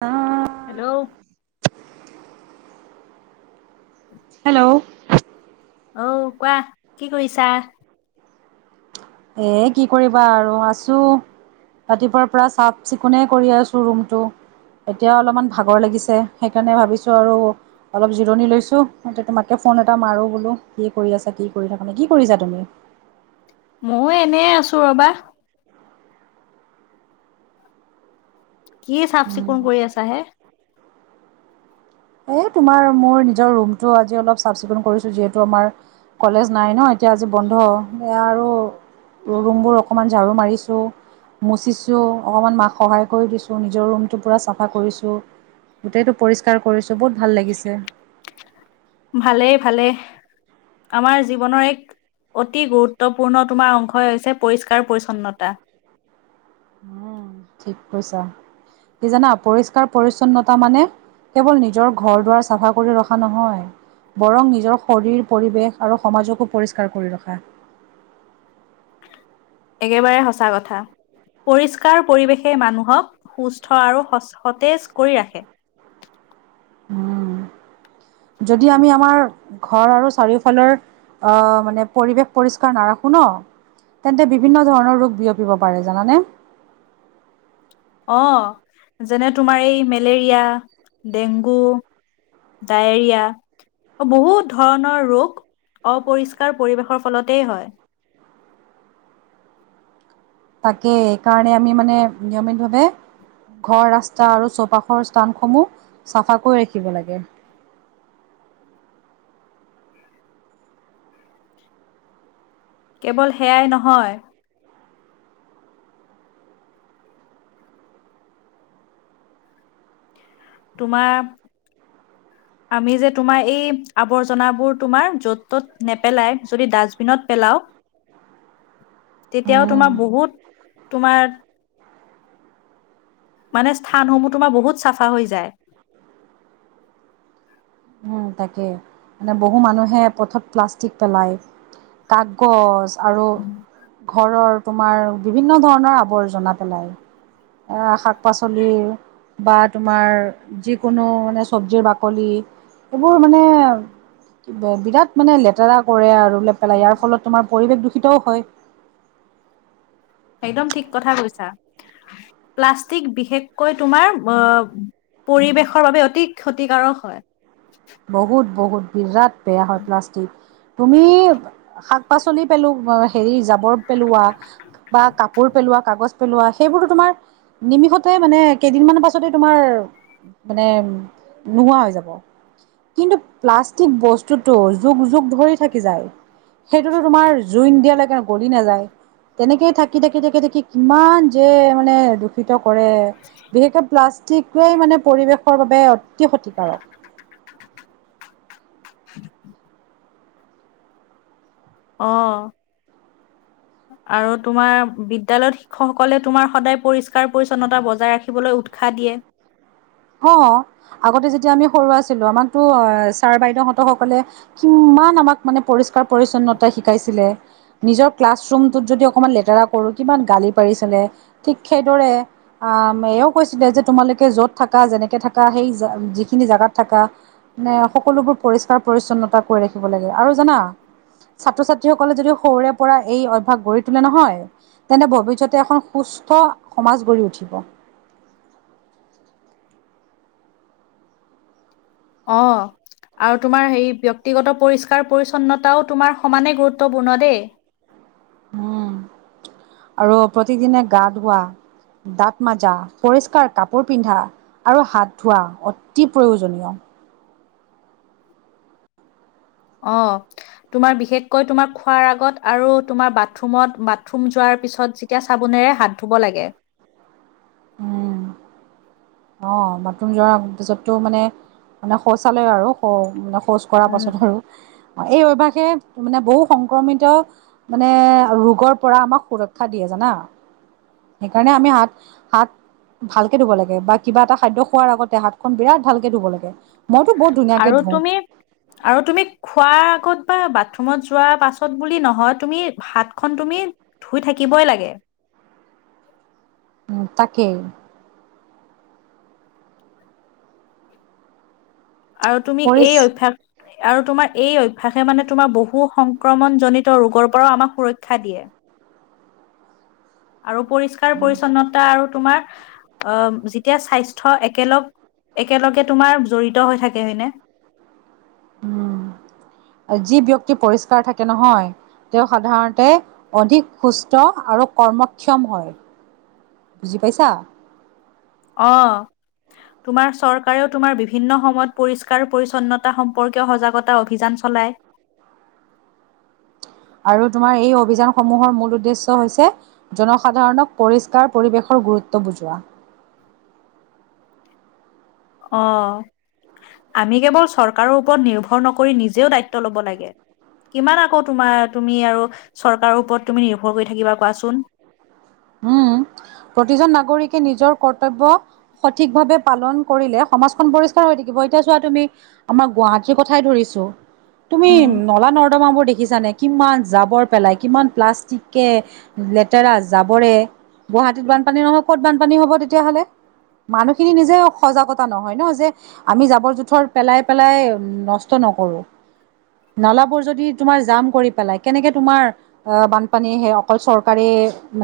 অ'। Hello. Hello. অঔ কোৱা, কি কৰিছা? এ কি কৰিবা আৰু আছো। ৰাতিপুৱাৰ পৰা চাফ চিকুণ এ কৰি আছো ৰুমটো। এতিয়া অলপমান ভাগৰ লাগিছে সেইকাৰণে ভাবিছো আৰু অলপ জিৰণি লৈছো তোমাকে। ফোন এটা মাৰোঁ বোলো কি কৰি আছা কি কৰি থাকানে কি কৰিছা তুমি? ময়ো এনে আছো ৰ'বা। কি চাফ চিকুণ কৰি আছা হে? এ তোমাৰ মোৰ নিজৰ ৰুমটো আজি অলপ চাফ চিকুণ কৰিছো যিহেতু আমাৰ কলেজ নাই ন', এতিয়া আজি বন্ধ এয়া আৰু ৰুমবোৰ অকমান ঝাৰু মাৰিছো মুচিছো অকনমান মাক সহায় কৰি দিছো নিজৰ ৰুমটো পুৰা চাফা কৰিছো গোটটো পৰি কৰিছো বহুত ভাল লাগিছে। ভালেই ভালেই আমাৰ জীৱনৰ এক অতি গুৰুত্বপূৰ্ণ তোমাৰ অংশই হৈছে পৰিষ্কাৰ পৰিচ্ছন্নতা। হ ঠিক কৈছা কি জানা পৰিষ্কাৰ পৰিচ্ছন্নতা মানে কেৱল নিজৰ ঘৰ দুৱাৰ চাফা কৰি ৰখা নহয় বৰং নিজৰ শৰীৰ পৰিৱেশ আৰু সমাজকো পৰিষ্কাৰ কৰি ৰখা একেবাৰে সঁচা কথা পৰিষ্কাৰ পৰিৱেশে মানুহক সুস্থ আৰু সতেজ কৰি ৰাখে উম যদি আমি আমাৰ ঘৰ আৰু চাৰিওফালৰ আহ মানে পৰিৱেশ পৰিষ্কাৰ নাৰাখো ন তেন্তে বিভিন্ন ধৰণৰ ৰোগ বিয়পিব পাৰে জানানে অ যেনে তোমাৰ এই মেলেৰিয়া ডেংগু ডায়েৰিয়াা বহু ধৰণৰ ৰোগ অপৰিষ্কাৰ পৰিৱেশৰ ফলতেই হয় তাকেই এইকাৰণে আমি মানে নিয়মিতভাৱে ঘৰ ৰাস্তা আৰু চৌপাশৰ স্থানসমূহ চাফা কৰিৈ ৰাখিব লাগে কেৱল সেয়াই নহয় তোমাৰ অ আমি যে তোমাৰ এই আৱৰ্জনাবোৰ তোমাৰ য'ত ত'ত নেপেলাই যদি ডাষ্টবিনত পেলাও তেতিয়াও উম তোমাৰ বহুত তোমাৰ মানে স্থানসমূহ তোমাৰ বহুত চাফা হৈ যায় উম তাকে মানে বহু মানুহে পথত প্লাষ্টিক পেলায় কাগজ আৰু ঘৰৰ তোমাৰ বিভিন্ন ধৰণৰ আৱৰ্জনা পেলাই এ শাক পাচলিৰ বা তোমাৰ যিকোনো মানে চব্জিৰ বাকলি এইবোৰ মানে বিৰাট মানে লেতেৰা কৰে আৰু বোলে পেলাই ইয়াৰ ফলত তোমাৰ পৰিৱেশ দূষিতও হয় একদম ঠিক কথা কৈছা প্লাষ্টিক বিশেষকৈ তোমাৰ অ পৰিৱেশৰ বাবে অতি ক্ষতিকাৰক হয় বহুত বহুত বিৰাট বেয়া হয় প্লাষ্টিক তুমি শাক পাচলি পেলো হেৰি জাবৰ পেলোৱা বা কাপোৰ পেলোৱা কাগ পেলোৱা সেইবোৰতো তোমাৰ নিমিষতে মানে কেইদিনমানৰ পাছতে তোমাৰ মানে নোহোৱা হৈ যাব কিন্তু প্লাষ্টিক বস্তুটো যুগ যুগ ধৰি থাকি যায় সেইটোতো তোমাৰ জুইন দাালাগে গলি নাযায় তেনেকেই থাকি থাকি থাকি থাকি কিমান যে মানে দূষিত কৰে বিশেষকে প্লাষ্টিকোৱে মানে পৰিৱেশৰ বাবে অতি ক্ষতিকাৰক উ আহ আৰু তোমাৰ বিদ্্যালয়ত শিক্ষকসকলে তোমাৰ সদায় পৰিষ্কাৰ পৰি্ছন্নতা বজাই ৰাখিবলৈ উৎসাহ দিয়ে অ আগতে যেতিয়া আমি সৰু আছিলো আমাকতো অ ছাৰ বাইদেউহঁত সকলে কি ইমান আমাক মানে পৰিষ্কাৰ পৰিচ্ছন্নতা শিকাইছিলে নিজৰ ক্লাছ ৰুমতটোত যদি অকণমান লেতেৰা কৰো কিমান গালি পাৰিছিলে ঠিক সেইদৰে এও কৈছিলে যে তোমালোকে য'ত থ যেনেকে থাক সেই যিখিনি জোগাত থাককা সকলোবোৰ পৰিষ্কাৰ পৰিছন্নতা কৰি ৰাখিব লাগে আৰু জানা ছাত্ৰ ছাত্ৰী সকলে যদি সৰুৰে পৰা এই অভ্্যাস গঢ়ি তোলে নহয় তেন্তে ভৱিষ্যতে এখন সুস্থ স্ত সমাজ গঢ়ি উঠিব অ আৰু তোমাৰ হেই ব্যক্তিগত পৰিষ্কাৰ পৰিচ্ছন্নতাও তোমাৰ সমানে গুৰুত্বপূৰ্ণ দেই উম আৰু প্ৰতিদিনে গা ধোৱা দাঁত মাজা পৰিষ্কাৰ কাপোৰ পিন্ধা আৰু হাত ধোৱা অতি প্ৰয়োজনীয় অ তোমাৰ বিশেষকৈ তোমাৰ খোৱাৰ আগত আৰু তোমাৰ বাথৰুমত বাথৰুম যোৱাৰ পিছত যেতিয়া চাবোনে হাত ধুব লাগে উম অ বাথৰুম যোৱাৰ পিছতটো মানে মানে শৌচালয় আৰু হ'ষ্ট কৰাৰ পাছতো এই অভ্যাসে মানে বহু সংক্ৰমিত মানে ৰোগৰ পৰা আমাক সুৰক্ষা দিয়ে জানা সেইকাৰণে আমি হাত হাত ভালকে ধুব লাগে বাত কিবা এটা খাদ্য খোৱাৰ আগতে হাতখন বিৰাট ভালকে ধুব লাগে মইতো বহুত ধুনীয়াকে আৰু ধুওঁ তুমি আৰু তুমি খোৱাৰ আগত বা বাথৰুমত যোৱা পাছত বুলি নহয় তুমি হাতখন তুমি ধুই থাকিবই লাগে [unintelligible] তাকেই আৰু তুমি পৰিচ এই অভ্যাস আৰু তোমাৰ এই অভ্যাসে মানে তোমাৰ বহু সংক্ৰমণ জনিত ৰোগৰ পৰাও আমাক সুৰক্ষা দিয়ে আৰু পৰিষ্কাৰ পৰিচ্ছন্নতা আৰু তোমাৰ আহ যেতিয়া স্বাস্থ্য একেলগ একেলগে তোমাৰ জড়িত হৈ থাকে হয়নে উম যি ব্যক্তি পৰিষ্কাৰ থাকে নহয় তেওঁ সাধাৰণতে অধিক সুস্থ আৰু কৰ্মক্ষম হয় বুজি পাইছা অহ তোমাৰ চৰকাৰেও তোমাৰ বিভিন্ন সময়ত পৰিষ্কাৰ পৰিচ্ছন্নতা সম্পৰ্কীয় সজাগতা অভিযান চলায় [unintelligible] আৰু তোমাৰ এই অভিযানসমূহৰ মূল উদ্দেশ্য হৈছে জনসাধাৰণক পৰিষ্কাৰ পৰিৱেশৰ গুৰুত্ব বুজোৱা অহ আমি কেৱল চৰকাৰৰ ওপৰত নিৰ্ভৰ নকৰি নিজেও দায়িত্ব লব লাগে কিমান আকৌ তোমাৰ তুমি আৰু চৰকাৰৰ ওপৰত তুমি নিৰ্ভৰ কৰি থাকিবা কোৱাচোন উম প্ৰতিজন নাগৰিকে নিজৰ কৰ্তব্য সঠিক ভাৱে পালন কৰিলে সমাজখন পৰিষ্কাৰ হৈ থাকিব এতিয়া চোৱা তুমি আমাৰ গুৱাহাটীৰ কথাই ধৰিছো তুমি উম নলা নৰ্দমা বোৰ দেখি দেখিছা কিমান জাবৰ পেলাই কিমান প্লাষ্টিকে লেতেৰা যাবৰে গুৱাহাটীত বানপানী নহয় ক'ত বানপানী হ'ব তেতিয়াহ'লে মানুহখিনি নিজে সজাগতা নহয় ন যে আমি জাবৰ জোথৰ পেলাই পেলাই নষ্ট নকৰো নালাবোৰ যদি তোমাৰ জাম কৰি পেলাই কেনেকে তোমাৰ আ বানপানী মানে সেই অকল চৰকাৰে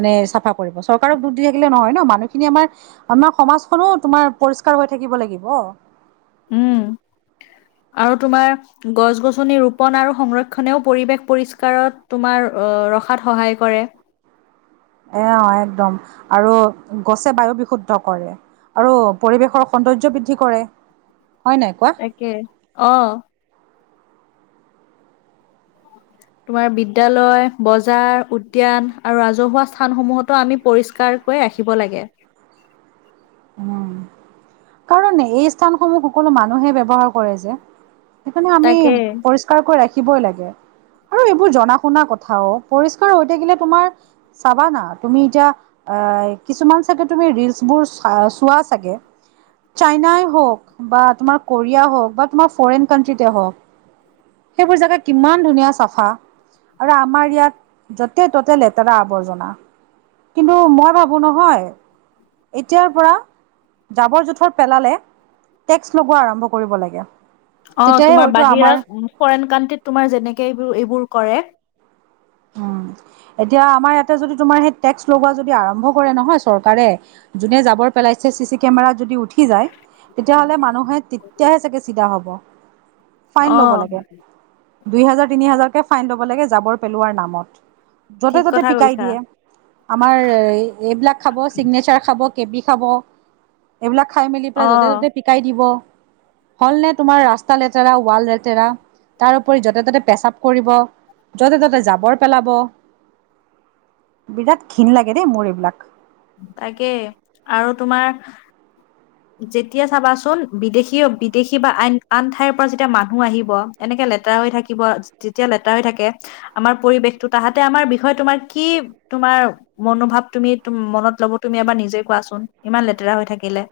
মানে চাফা কৰিব চৰকাৰক দুখ দি থাকিলে নহয় ন মানুহখিনি আমাৰ আমাৰ সমাজখনো তোমাৰ পৰিষ্কাৰ হৈ থাকিব দিব লাগিব উম আৰু তোমাৰ গছ গছনি ৰোপন আৰু সংৰক্ষনেও পৰিৱেশ পৰিষ্কাৰত তোমাৰ অ ৰখাত সহায় কৰে অ একদম আৰু গছে বায়ু বিশুদ্ধ কৰে আৰু পৰিৱেশৰ সৌন্দৰ্য বৃদ্ধি কৰে হয় নাই কোৱা তাকে অ [unintelligible] তোমাৰ বিদ্যালয় বজাৰ উদ্যান আৰু ৰাজহুৱা স্থানসমূহতো আমি পৰিষ্কাৰ কৈ ৰাখিব লাগে [unintelligible] উম কাৰণ এই স্থানসমূহ সকলো মানুহে ব্যৱহাৰ কৰে যে সেইকাৰণে আমি তাকে পৰিষ্কাৰকৈ ৰাখিবই লাগে আৰু এইবোৰ জনা শুনা কথাও পৰিষ্কাৰ হৈ থাকিলে তোমাৰ চাবানা তুমি এতিয়া আহ কিছুমান চাগে তুমি ৰিলচবোৰ চ চোৱা চাগে চাইনাই হওক বা তোমাৰ কৰিিয়াই হওক বা তোমাৰ ফৰেন কানট্ৰিতে হওক সেইবোৰ জেগা কিমান ধুনীয়া চাফা আৰু আমাৰ ইয়াত য'তে ত'তে লেতেৰা আৱৰ্জনা কিন্তু মই ভাবো নহয় এতিয়াৰ পৰা জাবৰ জোথৰ পেলালে টেক্স লগোৱা আৰম্ভ কৰিব লাগে অ তেতিয়াহে তোমাৰ হয়তো বাহিৰা আমাৰ ফৰেইন কাানট্ৰিত তোমাৰ যেনেকে এইবোৰ এইবোৰ কৰে উম এতিয়া আমাৰ ইয়াতে যদি তোমাৰ সেই টেক্স লগোৱা যদি আৰম্ভ কৰে নহয় চৰকাৰে যোনে যাবৰ পেলাইছে চি চি কেমেৰাত যদি উঠি সি যায় তেতিয়াহ'লে মানুহে তেতিয়াহে চাগে চিধা হব ফাইন ল'ব আহ লাগে দুই হাজাৰ তিনি হাজাৰকে ফাইন ল'ব লাগে জাবৰ পেলোৱাৰ নামত য'তে ঠিক ত'তে কথা পিকাই কৈছা দিয়ে আমাৰ এইবিলাক খাব চিগনেচাৰ খাব কেবি খাব এইবিলাক খাই মেলি পেলাই অ য'তে ত'তে পিকাই দিব হল নে তোমাৰ ৰাস্তা লেতেৰা ৱাল লেতেৰা তাৰপৰি য'তে ত'তে পেচাপ কৰিব যতে ততে জাবৰ পেলাব বিৰাট ক্ষণ লাগে দেই মোৰ এইবিলাক তাকে আৰু তোমাৰ যেতিয়া চাবাচোন বিদেশী বিদেশী বা আন আন ঠাইৰ পৰা যেতিয়া মানুহ আহিব এনেকে লেৰা হৈ থাকিব যেতিয়া লেতেৰা হৈ থাকে আমাৰ পৰিবেশটো তাহাতে আমাৰ বিষয়ে তোমাৰ কি তোমাৰ মনোভাৱ তুমি মনত লব তুমি এবাৰ নিজে কোৱাচোন ইমান লেতেৰা হৈ থাকিলে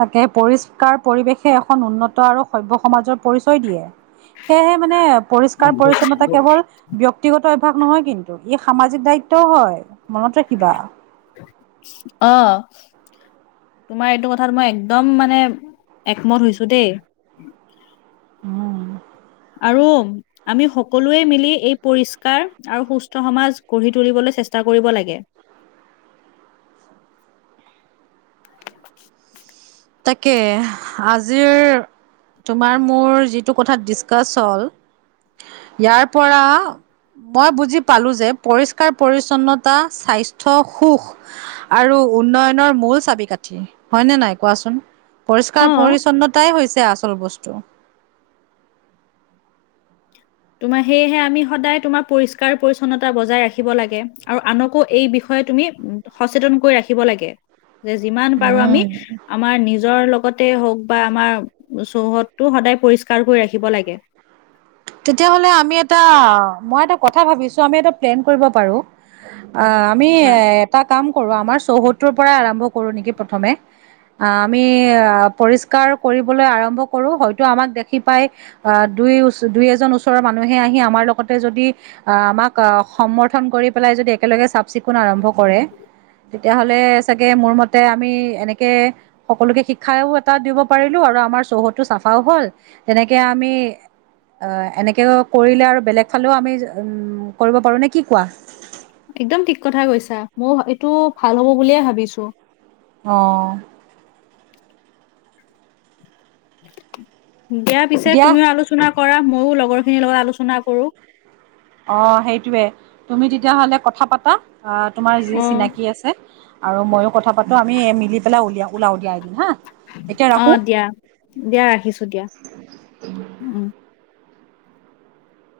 তাকে পৰিষ্কাৰ পৰিৱেশে এখন উন্নত আৰু সভ্ সমাজৰ পৰিচয় দিয়ে সেয়েহে মানে পৰিষ্কাৰ পৰি্ছন্নতা কেৱল ব্য্য়ক্তিগত অভাস নহয় কিন্তু ই সামাজিক দায়িত্বও হয় মনত ৰাখিবা অ তোমাৰ এইটো কথাত মই একদম মানে একমত হৈছো দেই আৰু আমি সকলোৱে মিলি এই পৰিষ্কাৰ আৰু সুস্থ সমাজ গঢ়ি তুলিবলৈ চেষ্টা কৰিব লাগে তাকে আজিৰ তোমাৰ মোৰ যিটো কথাত ডিচকাছ হ'ল ইয়াৰ পৰা মই বুজি পালো যে পৰিষ্কাৰ পৰি্ছন্নতা স্বাস্থ্্য সুখ আৰু উন্নয়নৰ মূল চাবি কাঠি হয়নেে নাই কোৱাচোন পৰিষ্কাৰ অ', পৰিছন্নতাই হৈছে আচল বস্তু তোমাৰ সেয়েহে আমি সদায় তোমাৰ পৰিষ্কাৰ পৰি্ছন্নতা বজাই ৰাখিব লাগে আৰু আনকো এই বিষয় তুমি সচেতন কৰি ৰাখিব লাগে যে যিমান পাৰো উম, আমি আমাৰ নিজৰ লগত হওক বা আমাৰ চৌহদটো সদায় পৰিষ্কাৰ কৰি ৰাখিব লাগে তেতিয়াাহলে আমি এটা মই এটা কথা ভাবিছো আমি এটা প্লেন কৰিব পাৰো অ আমি এ বাহ, এটা কাম কৰো আমাৰ চৌহত্তৰ পৰাই আৰম্ভ কৰো নেকি প্ৰথমে আহ আমি আহ পৰিষ্কাৰ কৰিবলৈ আৰম্ভ কৰো হয়তো আমাক দেখি পাই আহ দুই ই এ ৰ মান আহ আমাৰ লগ যদি আমাক সমৰ্ন কৰি পেল চিকুণ আৰম্ভ কৰে তেতিয়াহ'লে চাগে মোৰ মতে আমি এনেকে সকলোকে শিক্ষাও এটা দিব পাৰিলো আৰু আমাৰ চৌহদটো চাফাও হ'ল তেনেকে আমি অ এনেকে কৰিলে আৰু বেলেগ ফালেও আমি উম কৰিব পাৰো নে কি কোৱা একদম ঠিক কথা কৈছা মই এইটো ভাল হ'ব বুলিয়ে ভাবিছো অ দিয়া পিছে তুমিও আলোচনা কৰা মই লগৰ খিনিৰ লগত আলোচনা কৰো অ সেইটয়ে তুমি তেতিয়াহলে কথা পাতা অ তোমাৰ যি অ', চিনাকি আছে আৰু ময়ো কথা পাতোঁ আমি মিলি পেলাই উলিয়াই ওলাও উলিয়াই এদিন হা এতিয়া অ ৰাখোঁ। দিয়া দিয়া ৰাখিছো দিয়া উম